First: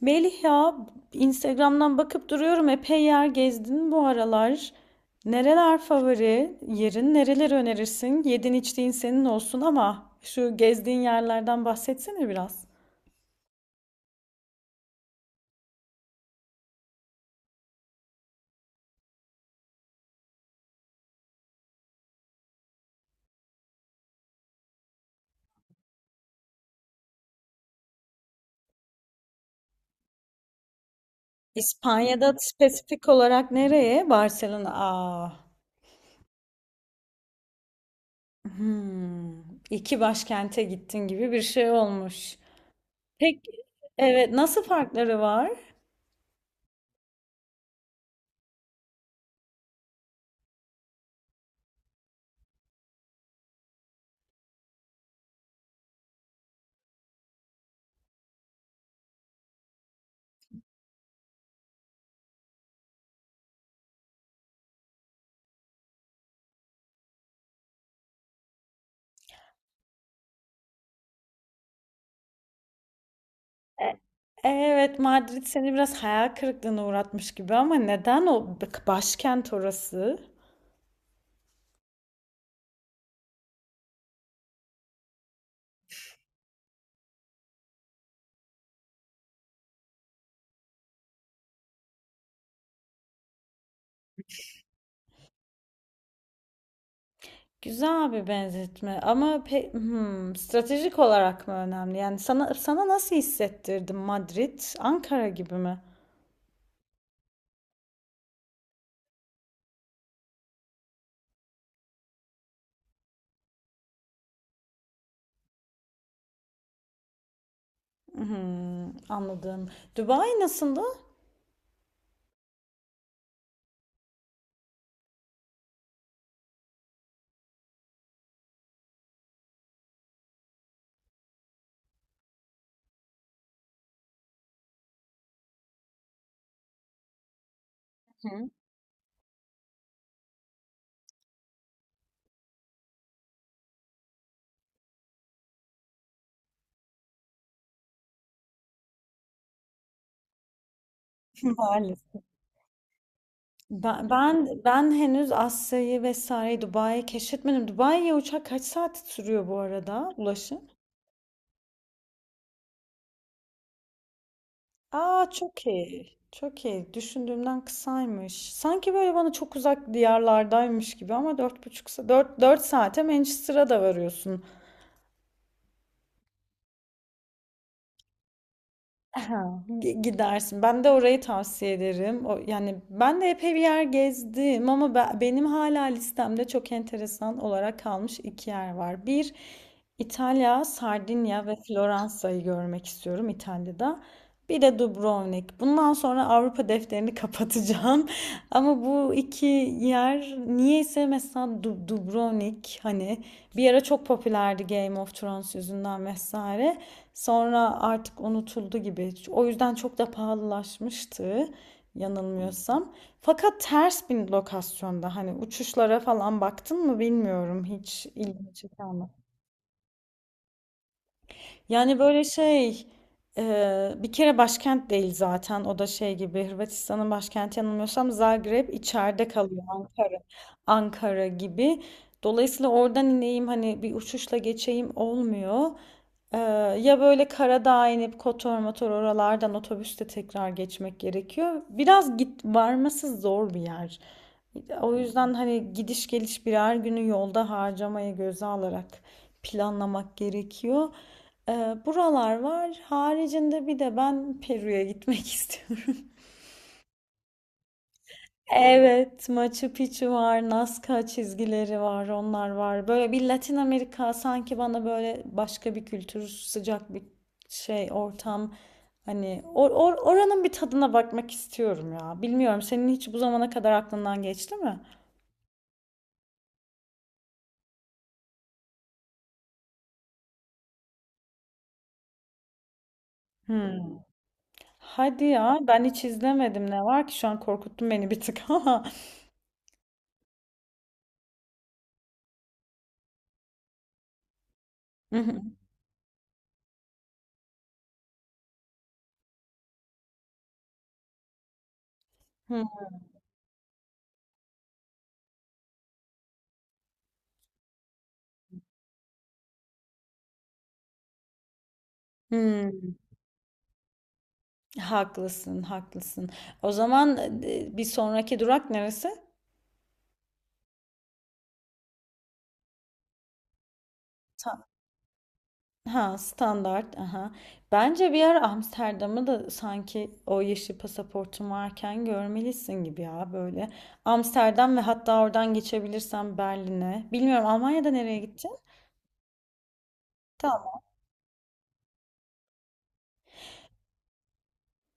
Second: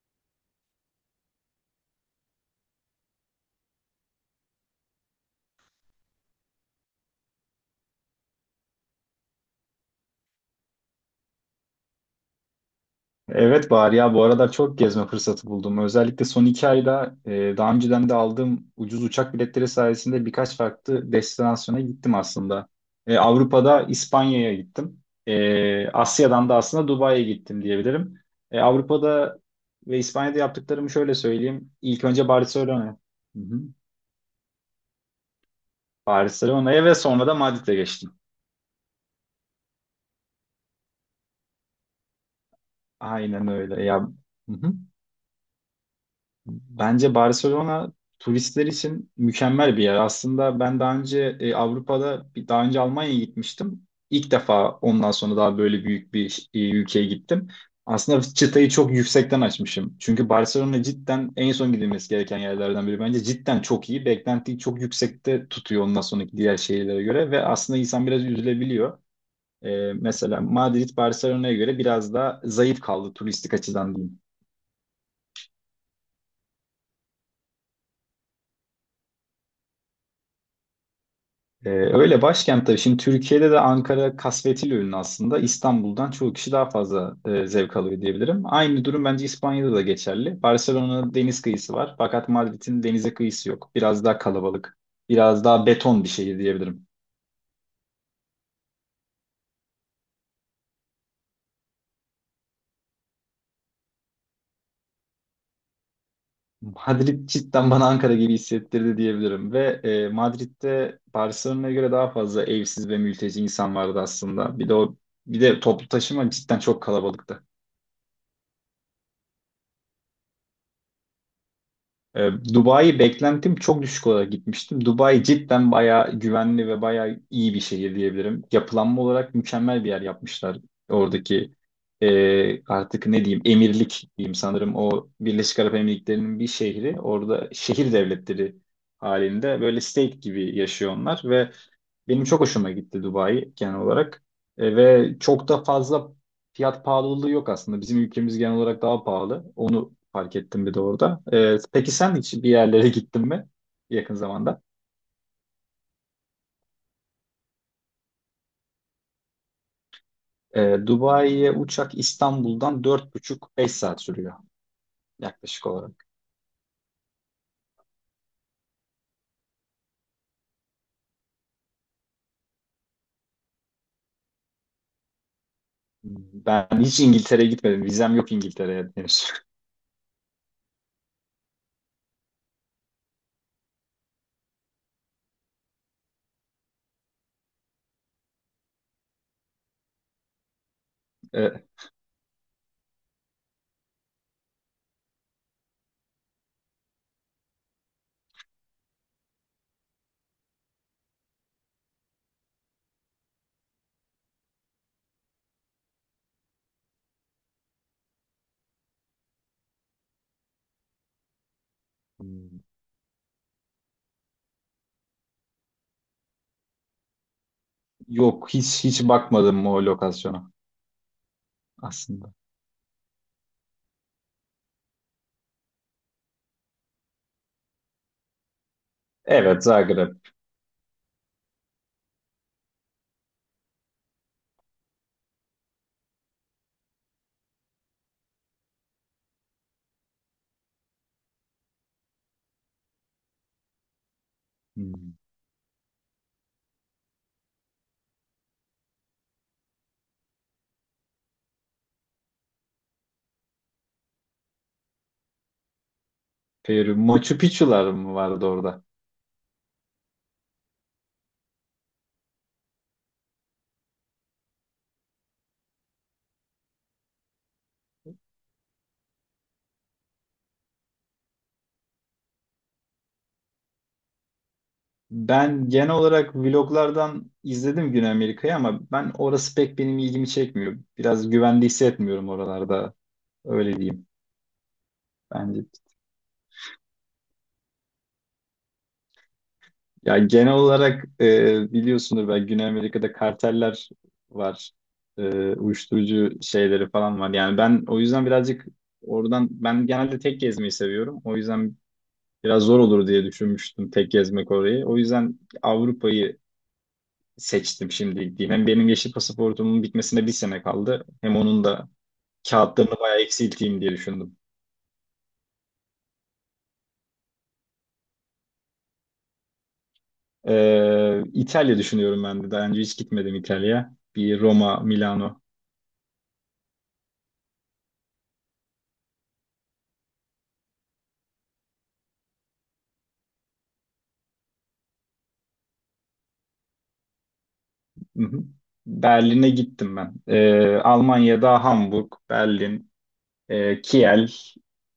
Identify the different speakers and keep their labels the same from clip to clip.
Speaker 1: Melih ya, Instagram'dan bakıp duruyorum, epey yer gezdin bu aralar. Nereler favori yerin? Nereleri önerirsin? Yedin içtiğin senin olsun ama şu gezdiğin yerlerden bahsetsene biraz.
Speaker 2: Evet Bahar ya bu aralar çok gezme fırsatı buldum. Özellikle son 2 ayda daha önceden de aldığım ucuz uçak biletleri sayesinde birkaç farklı destinasyona gittim aslında. Avrupa'da İspanya'ya gittim. Asya'dan da aslında Dubai'ye gittim diyebilirim. Avrupa'da ve İspanya'da yaptıklarımı şöyle söyleyeyim. İlk önce
Speaker 1: İspanya'da
Speaker 2: Barcelona.
Speaker 1: spesifik
Speaker 2: Hı
Speaker 1: olarak
Speaker 2: hı.
Speaker 1: nereye? Barcelona. Aa.
Speaker 2: Barcelona'ya ve sonra da Madrid'e geçtim.
Speaker 1: Hmm. İki başkente gittin gibi bir şey olmuş.
Speaker 2: Aynen
Speaker 1: Peki,
Speaker 2: öyle ya.
Speaker 1: evet,
Speaker 2: Hı
Speaker 1: nasıl
Speaker 2: hı.
Speaker 1: farkları var?
Speaker 2: Bence Barcelona turistler için mükemmel bir yer. Aslında ben daha önce e, Avrupa'da bir- daha önce Almanya'ya gitmiştim. İlk defa ondan sonra daha böyle büyük bir ülkeye gittim. Aslında çıtayı çok yüksekten açmışım. Çünkü Barcelona cidden en son gidilmesi gereken yerlerden biri. Bence cidden çok iyi. Beklentiyi çok yüksekte tutuyor ondan sonraki diğer şehirlere göre ve aslında insan biraz üzülebiliyor. Mesela Madrid Barcelona'ya göre biraz daha zayıf kaldı turistik açıdan diyeyim.
Speaker 1: Evet, Madrid seni biraz hayal kırıklığına uğratmış gibi ama neden o başkent orası?
Speaker 2: Öyle başkent tabii. Şimdi Türkiye'de de Ankara kasvetiyle ünlü aslında. İstanbul'dan çoğu kişi daha fazla zevk alıyor diyebilirim. Aynı durum bence İspanya'da da geçerli. Barcelona'nın deniz kıyısı var. Fakat Madrid'in denize kıyısı yok. Biraz daha kalabalık. Biraz daha beton bir şehir diyebilirim.
Speaker 1: Güzel bir benzetme ama stratejik olarak mı önemli? Yani sana nasıl hissettirdi Madrid? Ankara gibi mi?
Speaker 2: Madrid cidden bana Ankara gibi hissettirdi diyebilirim. Ve Madrid'de Barcelona'ya göre daha fazla evsiz ve mülteci insan vardı aslında. Bir de toplu taşıma cidden çok kalabalıktı.
Speaker 1: Hmm, anladım. Dubai nasıldı?
Speaker 2: Dubai beklentim çok düşük olarak gitmiştim. Dubai cidden bayağı güvenli ve bayağı iyi bir şehir diyebilirim. Yapılanma olarak mükemmel bir yer yapmışlar. Oradaki artık ne diyeyim emirlik diyeyim sanırım o Birleşik Arap Emirlikleri'nin bir şehri. Orada şehir
Speaker 1: Hı.
Speaker 2: devletleri halinde böyle state gibi yaşıyor onlar ve benim çok hoşuma gitti Dubai genel olarak. Ve çok da fazla fiyat pahalılığı yok aslında. Bizim ülkemiz genel olarak daha pahalı. Onu fark ettim bir de orada. Peki sen
Speaker 1: Maalesef.
Speaker 2: hiç bir yerlere gittin mi
Speaker 1: Ben,
Speaker 2: yakın
Speaker 1: ben
Speaker 2: zamanda?
Speaker 1: ben henüz Asya'yı vesaire Dubai'yi keşfetmedim. Dubai'ye uçak kaç saat sürüyor bu arada, ulaşım?
Speaker 2: Dubai'ye uçak İstanbul'dan 4,5-5 saat sürüyor
Speaker 1: Aa, çok
Speaker 2: yaklaşık olarak.
Speaker 1: iyi. Çok iyi. Düşündüğümden kısaymış. Sanki böyle bana çok uzak diyarlardaymış gibi ama dört buçuk saat, dört saate Manchester'a da varıyorsun.
Speaker 2: Ben hiç İngiltere'ye gitmedim. Vizem yok İngiltere'ye henüz.
Speaker 1: Aha, gidersin. Ben de orayı tavsiye ederim. O, yani ben de epey bir yer gezdim ama benim hala listemde çok enteresan olarak kalmış iki yer var. Bir, İtalya, Sardinya ve
Speaker 2: E,
Speaker 1: Floransa'yı görmek istiyorum İtalya'da. Bir de Dubrovnik. Bundan sonra Avrupa defterini kapatacağım. Ama bu iki yer niyeyse, mesela Dubrovnik, hani bir ara çok popülerdi Game of Thrones yüzünden vesaire. Sonra artık unutuldu gibi. O yüzden çok da pahalılaşmıştı
Speaker 2: Hmm,
Speaker 1: yanılmıyorsam. Fakat ters bir lokasyonda, hani uçuşlara falan baktın mı bilmiyorum. Hiç
Speaker 2: yok
Speaker 1: ilgimi
Speaker 2: hiç
Speaker 1: çeken,
Speaker 2: hiç bakmadım o lokasyona
Speaker 1: yani böyle
Speaker 2: aslında.
Speaker 1: şey, bir kere başkent değil zaten, o da şey gibi, Hırvatistan'ın başkenti yanılmıyorsam Zagreb, içeride kalıyor
Speaker 2: Evet Zagreb.
Speaker 1: Ankara gibi. Dolayısıyla oradan ineyim hani bir uçuşla geçeyim olmuyor. Ee, ya böyle Karadağ'a inip Kotor motor oralardan otobüste tekrar geçmek gerekiyor. Biraz varması zor bir yer. O
Speaker 2: Hmm.
Speaker 1: yüzden hani gidiş geliş birer günü yolda harcamayı göze alarak planlamak gerekiyor. Buralar var. Haricinde bir de ben Peru'ya gitmek istiyorum.
Speaker 2: Peru. Machu Picchu'lar mı vardı orada?
Speaker 1: Evet, Machu Picchu var, Nazca çizgileri var, onlar var. Böyle bir Latin Amerika sanki bana böyle başka bir kültür, sıcak bir şey, ortam. Hani oranın bir tadına bakmak istiyorum ya. Bilmiyorum, senin hiç bu zamana kadar aklından geçti mi?
Speaker 2: Ben genel olarak vloglardan izledim Güney Amerika'yı ama ben orası pek benim ilgimi çekmiyor. Biraz güvende hissetmiyorum oralarda. Öyle
Speaker 1: Hmm.
Speaker 2: diyeyim
Speaker 1: Hadi ya,
Speaker 2: bence.
Speaker 1: ben hiç izlemedim. Ne var ki şu an korkuttun beni bir tık ama.
Speaker 2: Ya genel olarak biliyorsunuz ben Güney Amerika'da karteller var.
Speaker 1: Hı
Speaker 2: E,
Speaker 1: hı.
Speaker 2: uyuşturucu şeyleri falan var. Yani ben o yüzden birazcık oradan ben genelde tek gezmeyi seviyorum. O yüzden biraz
Speaker 1: Hı.
Speaker 2: zor olur diye düşünmüştüm tek gezmek orayı. O yüzden Avrupa'yı seçtim şimdi gideyim. Hem benim yeşil pasaportumun bitmesine bir sene kaldı. Hem onun da
Speaker 1: Hmm.
Speaker 2: kağıtlarını bayağı eksilteyim diye düşündüm.
Speaker 1: Haklısın, haklısın. O zaman bir sonraki durak neresi?
Speaker 2: İtalya düşünüyorum ben de. Daha önce hiç gitmedim İtalya'ya. Bir
Speaker 1: Ta-
Speaker 2: Roma, Milano.
Speaker 1: ha, standart. Aha. Bence bir ara Amsterdam'ı da sanki o yeşil pasaportun varken görmelisin gibi ya, böyle. Amsterdam ve hatta oradan geçebilirsen Berlin'e. Bilmiyorum, Almanya'da nereye
Speaker 2: Hı hı.
Speaker 1: gideceksin?
Speaker 2: Berlin'e gittim ben.
Speaker 1: Tamam.
Speaker 2: Almanya'da Hamburg, Berlin, Kiel.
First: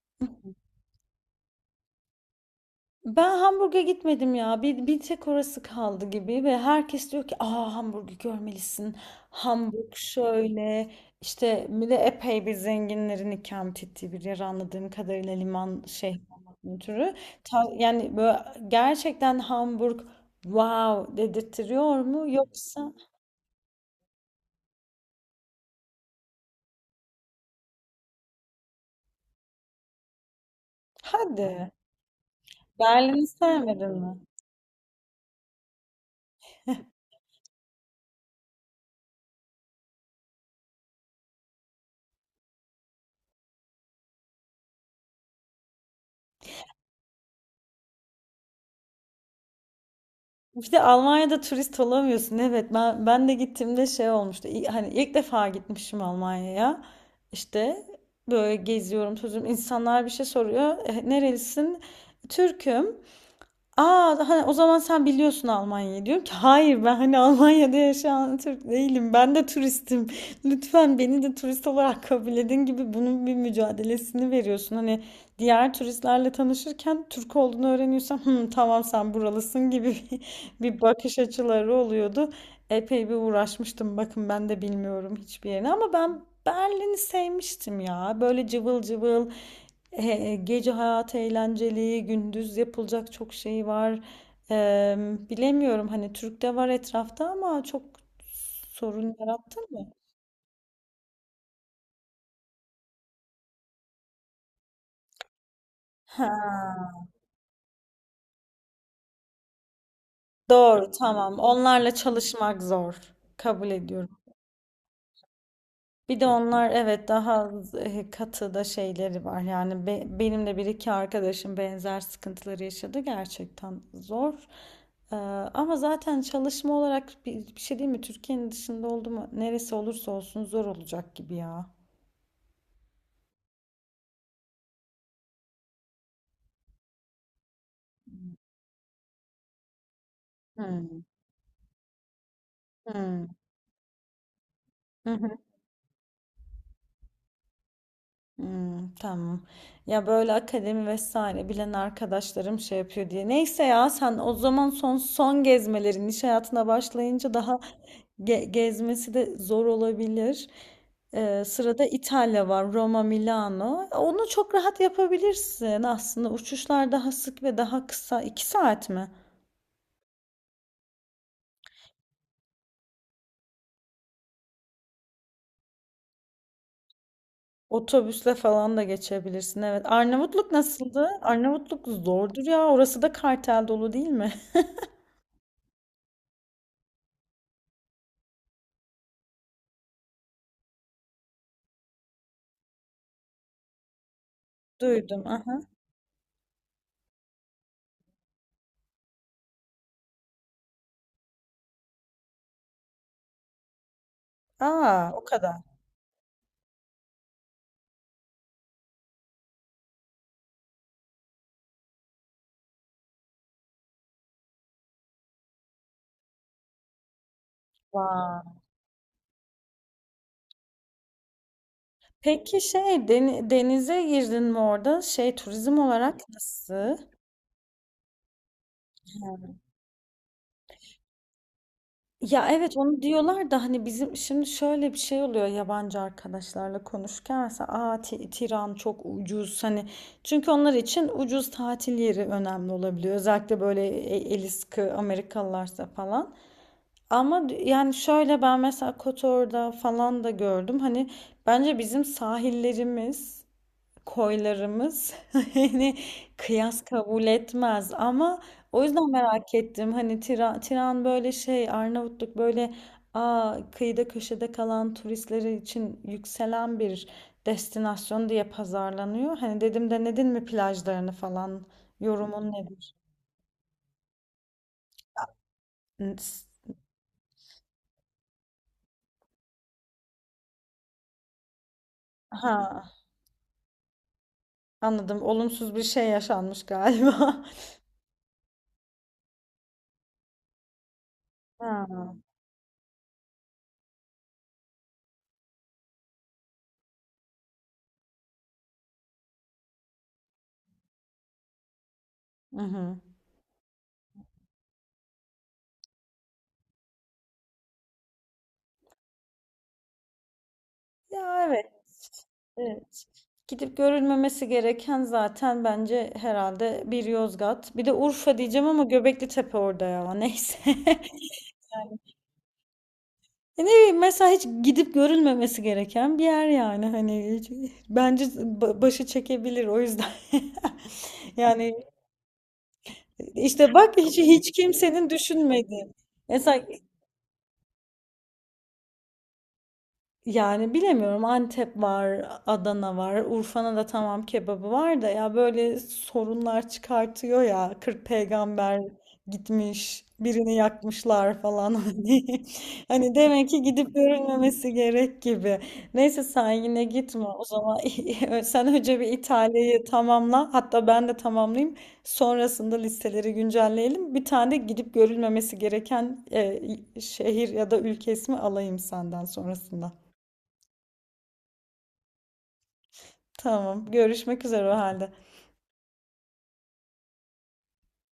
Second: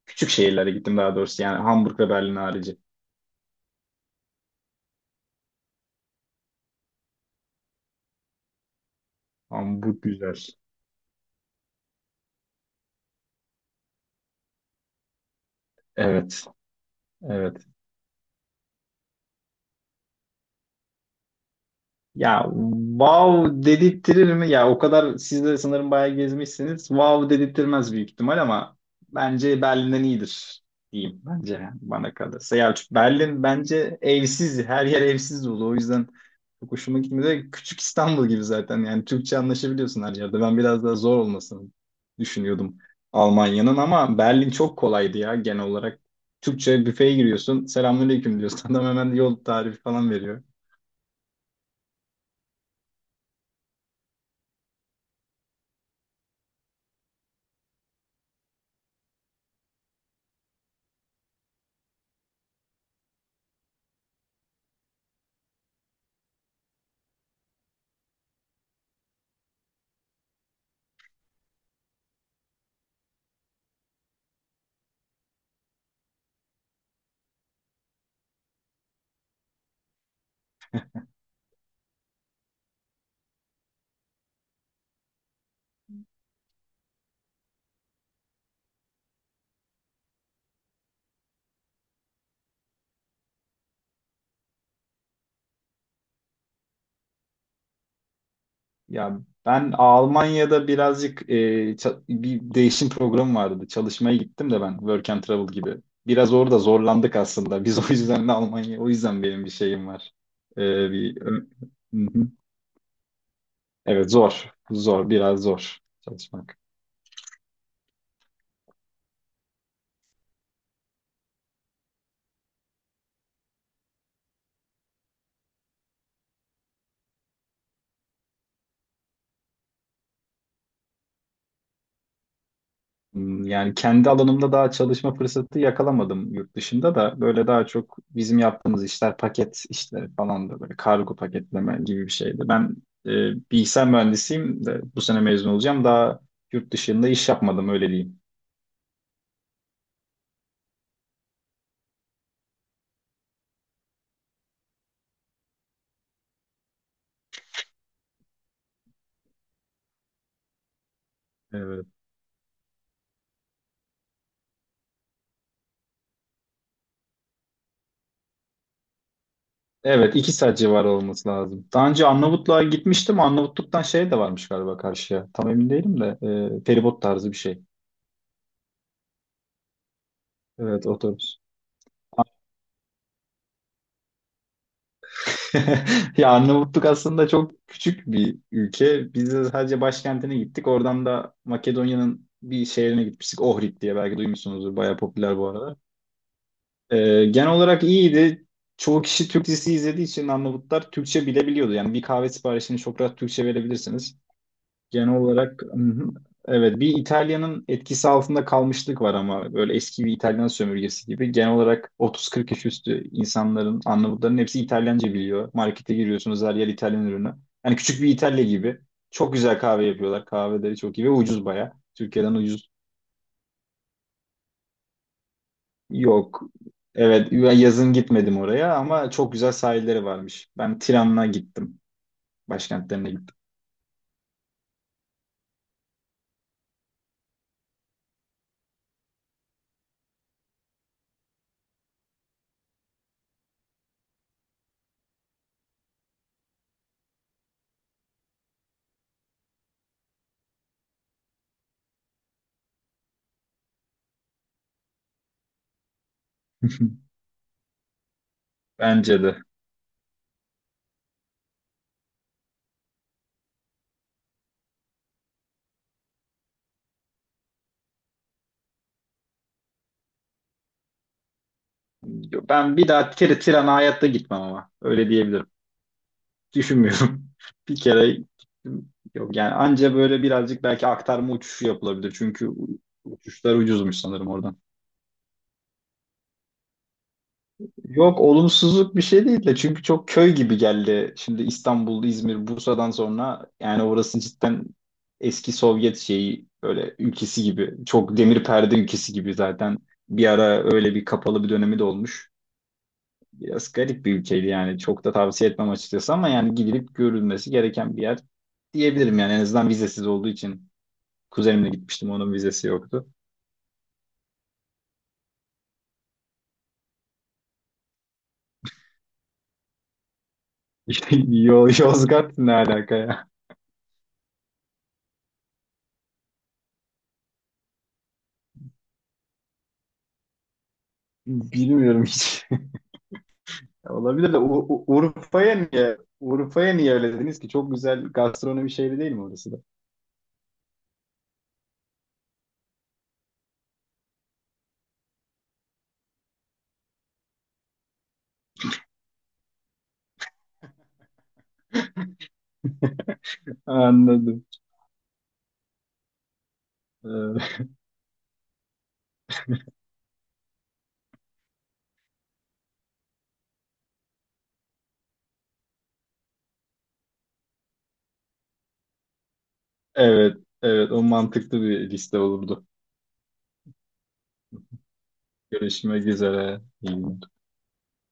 Speaker 2: Küçük şehirlere gittim daha doğrusu. Yani Hamburg ve Berlin harici.
Speaker 1: Ben Hamburg'a gitmedim ya. Bir tek orası kaldı gibi ve herkes diyor ki aa, Hamburg'u görmelisin. Hamburg
Speaker 2: Hamburg güzel.
Speaker 1: şöyle işte, bir de epey bir zenginlerin ikamet ettiği bir yer anladığım kadarıyla, liman
Speaker 2: Evet,
Speaker 1: şehrinden türü.
Speaker 2: evet.
Speaker 1: Yani böyle gerçekten Hamburg wow dedirtiyor mu
Speaker 2: Ya
Speaker 1: yoksa?
Speaker 2: wow dedirttirir mi? Ya o kadar siz de sanırım bayağı gezmişsiniz. Wow dedirttirmez büyük ihtimal ama bence Berlin'den iyidir diyeyim bence
Speaker 1: Hadi,
Speaker 2: yani bana kalırsa. Ya çünkü
Speaker 1: Berlin'i
Speaker 2: Berlin
Speaker 1: sevmedin
Speaker 2: bence
Speaker 1: mi?
Speaker 2: evsiz, her yer evsiz dolu. O yüzden çok hoşuma gitmedi. Küçük İstanbul gibi zaten yani Türkçe anlaşabiliyorsun her yerde. Ben biraz daha zor olmasını düşünüyordum Almanya'nın ama Berlin çok kolaydı ya genel olarak. Türkçe büfeye giriyorsun. Selamünaleyküm diyorsun. Adam hemen yol tarifi falan veriyor.
Speaker 1: Bir de Almanya'da turist olamıyorsun. Evet, ben de gittiğimde şey olmuştu. Hani ilk defa gitmişim Almanya'ya. İşte böyle geziyorum sözüm. İnsanlar bir şey soruyor. "E, nerelisin? Türk'üm. Aa, hani o zaman sen biliyorsun Almanya'yı." Diyorum ki hayır, ben hani Almanya'da yaşayan Türk değilim. Ben de turistim. Lütfen beni de turist olarak kabul edin gibi bunun bir mücadelesini veriyorsun. Hani diğer turistlerle tanışırken Türk olduğunu öğreniyorsan, "Hı, tamam, sen buralısın" gibi bir bakış açıları oluyordu. Epey bir uğraşmıştım. Bakın, ben de bilmiyorum hiçbir yerini ama ben Berlin'i sevmiştim ya. Böyle cıvıl cıvıl. Gece hayatı eğlenceli, gündüz yapılacak çok şey var. E, bilemiyorum, hani Türk'te var etrafta ama çok sorun
Speaker 2: Ya
Speaker 1: yarattı
Speaker 2: ben
Speaker 1: mı?
Speaker 2: Almanya'da birazcık bir değişim programı vardı. Çalışmaya gittim de ben Work and Travel gibi.
Speaker 1: Ha,
Speaker 2: Biraz orada zorlandık aslında. Biz o yüzden de Almanya, o yüzden benim bir şeyim var. E,
Speaker 1: doğru,
Speaker 2: bir,
Speaker 1: tamam.
Speaker 2: Ö-
Speaker 1: Onlarla
Speaker 2: Hı hı.
Speaker 1: çalışmak zor. Kabul
Speaker 2: Evet
Speaker 1: ediyorum.
Speaker 2: zor, zor, biraz zor
Speaker 1: Bir de
Speaker 2: çalışmak.
Speaker 1: onlar evet daha katı da şeyleri var. Yani benim de bir iki arkadaşım benzer sıkıntıları yaşadı. Gerçekten zor. Ee, ama zaten çalışma olarak bir şey değil mi? Türkiye'nin dışında oldu mu, neresi olursa olsun zor olacak gibi ya.
Speaker 2: Yani kendi alanımda daha çalışma fırsatı yakalamadım yurt dışında da. Böyle daha çok bizim yaptığımız işler paket işleri falan da böyle
Speaker 1: Hmm.
Speaker 2: kargo paketleme gibi bir şeydi. Ben e, bilgisayar mühendisiyim de bu sene
Speaker 1: Hmm.
Speaker 2: mezun olacağım. Daha yurt dışında iş yapmadım öyle diyeyim.
Speaker 1: Hmm, tamam. Ya böyle akademi vesaire bilen arkadaşlarım şey yapıyor diye. Neyse ya, sen o zaman son son gezmelerin, iş hayatına başlayınca daha gezmesi de zor olabilir. Sırada
Speaker 2: Evet.
Speaker 1: İtalya var, Roma, Milano. Onu çok rahat yapabilirsin aslında. Uçuşlar daha sık ve daha kısa. İki saat mi?
Speaker 2: Evet 2 saat civarı olması lazım. Daha önce Arnavutluğa gitmiştim. Arnavutluk'tan şey de varmış galiba karşıya. Tam emin değilim de feribot tarzı bir şey.
Speaker 1: Otobüsle falan da geçebilirsin. Evet. Arnavutluk
Speaker 2: Evet
Speaker 1: nasıldı?
Speaker 2: otobüs.
Speaker 1: Arnavutluk zordur ya. Orası da kartel dolu değil mi?
Speaker 2: Ya Arnavutluk aslında çok küçük bir ülke. Biz de sadece başkentine gittik. Oradan da Makedonya'nın bir şehrine gitmiştik. Ohrid diye belki duymuşsunuzdur. Bayağı
Speaker 1: Duydum.
Speaker 2: popüler bu
Speaker 1: Aha.
Speaker 2: arada. Genel olarak iyiydi. Çoğu kişi Türk dizisi izlediği için Arnavutlar Türkçe bilebiliyordu. Yani bir kahve siparişini çok rahat Türkçe verebilirsiniz.
Speaker 1: Aa,
Speaker 2: Genel
Speaker 1: o kadar.
Speaker 2: olarak hı hı. Evet bir İtalya'nın etkisi altında kalmışlık var ama böyle eski bir İtalyan sömürgesi gibi. Genel olarak 30-40 yaş üstü insanların, Arnavutların hepsi İtalyanca biliyor. Markete giriyorsunuz her yer İtalyan ürünü. Yani küçük bir İtalya
Speaker 1: Vay.
Speaker 2: gibi. Çok güzel kahve yapıyorlar. Kahveleri çok iyi ve ucuz baya. Türkiye'den
Speaker 1: Peki,
Speaker 2: ucuz
Speaker 1: şey, denize girdin mi orada? Şey, turizm olarak
Speaker 2: yok.
Speaker 1: nasıl?
Speaker 2: Evet ben yazın gitmedim oraya ama çok güzel sahilleri varmış. Ben Tiran'a gittim.
Speaker 1: Ya evet, onu
Speaker 2: Başkentlerine gittim.
Speaker 1: diyorlar da hani bizim şimdi şöyle bir şey oluyor yabancı arkadaşlarla konuşurken, mesela aa, Tiran çok ucuz, hani çünkü onlar için ucuz tatil yeri önemli olabiliyor, özellikle böyle eli sıkı Amerikalılarsa falan. Ama yani şöyle, ben mesela Kotor'da falan da gördüm. Hani bence bizim sahillerimiz, koylarımız hani kıyas kabul etmez ama, o yüzden
Speaker 2: Bence de.
Speaker 1: merak ettim. Hani Tiran böyle şey, Arnavutluk böyle aa, kıyıda köşede kalan turistleri için yükselen bir destinasyon diye pazarlanıyor. Hani dedim, denedin mi plajlarını falan? Yorumun
Speaker 2: Ben bir
Speaker 1: nedir?
Speaker 2: daha Tiran'a hayatta gitmem ama. Öyle diyebilirim.
Speaker 1: N- s-
Speaker 2: Düşünmüyorum. Bir kere gittim. Yok yani anca böyle birazcık belki aktarma uçuşu yapılabilir. Çünkü
Speaker 1: Ha,
Speaker 2: uçuşlar ucuzmuş sanırım oradan.
Speaker 1: anladım. Olumsuz bir şey yaşanmış galiba.
Speaker 2: Yok olumsuzluk bir şey değil de çünkü çok köy gibi geldi. Şimdi İstanbul,
Speaker 1: Ha.
Speaker 2: İzmir, Bursa'dan sonra yani orası cidden eski Sovyet şeyi böyle ülkesi gibi. Çok demir perde ülkesi gibi zaten. Bir ara öyle bir kapalı bir dönemi de olmuş.
Speaker 1: Hı hı.
Speaker 2: Biraz garip bir ülkeydi yani. Çok da tavsiye etmem açıkçası ama yani gidilip görülmesi gereken bir yer diyebilirim yani. En azından vizesiz olduğu için.
Speaker 1: Ya evet.
Speaker 2: Kuzenimle gitmiştim onun vizesi
Speaker 1: Evet.
Speaker 2: yoktu.
Speaker 1: Gidip görülmemesi gereken zaten bence herhalde bir Yozgat. Bir de Urfa diyeceğim ama Göbekli Tepe orada ya. Neyse.
Speaker 2: İşte Yozgat ne alaka ya?
Speaker 1: Ne bileyim, mesela hiç gidip görülmemesi gereken bir yer, yani bence başı çekebilir o yüzden. Yani
Speaker 2: Bilmiyorum hiç.
Speaker 1: işte bak, hiç
Speaker 2: Olabilir de
Speaker 1: hiç kimsenin
Speaker 2: Urfa'ya
Speaker 1: düşünmediği.
Speaker 2: niye?
Speaker 1: Mesela,
Speaker 2: Urfa'ya niye öyle dediniz ki? Çok güzel gastronomi şehri değil mi orası da?
Speaker 1: yani bilemiyorum, Antep var, Adana var, Urfa'nın da tamam kebabı var da ya, böyle sorunlar çıkartıyor ya, 40 peygamber gitmiş, birini yakmışlar falan hani demek ki gidip
Speaker 2: Anladım.
Speaker 1: görülmemesi gerek gibi. Neyse sen yine gitme o
Speaker 2: Ee,
Speaker 1: zaman, sen önce bir İtalya'yı tamamla, hatta ben de tamamlayayım, sonrasında listeleri güncelleyelim, bir tane de gidip görülmemesi gereken şehir ya da ülke ismi alayım senden sonrasında.
Speaker 2: Evet, evet o mantıklı bir liste olurdu.
Speaker 1: Tamam. Görüşmek üzere o halde.
Speaker 2: Görüşmek üzere. İyi günler.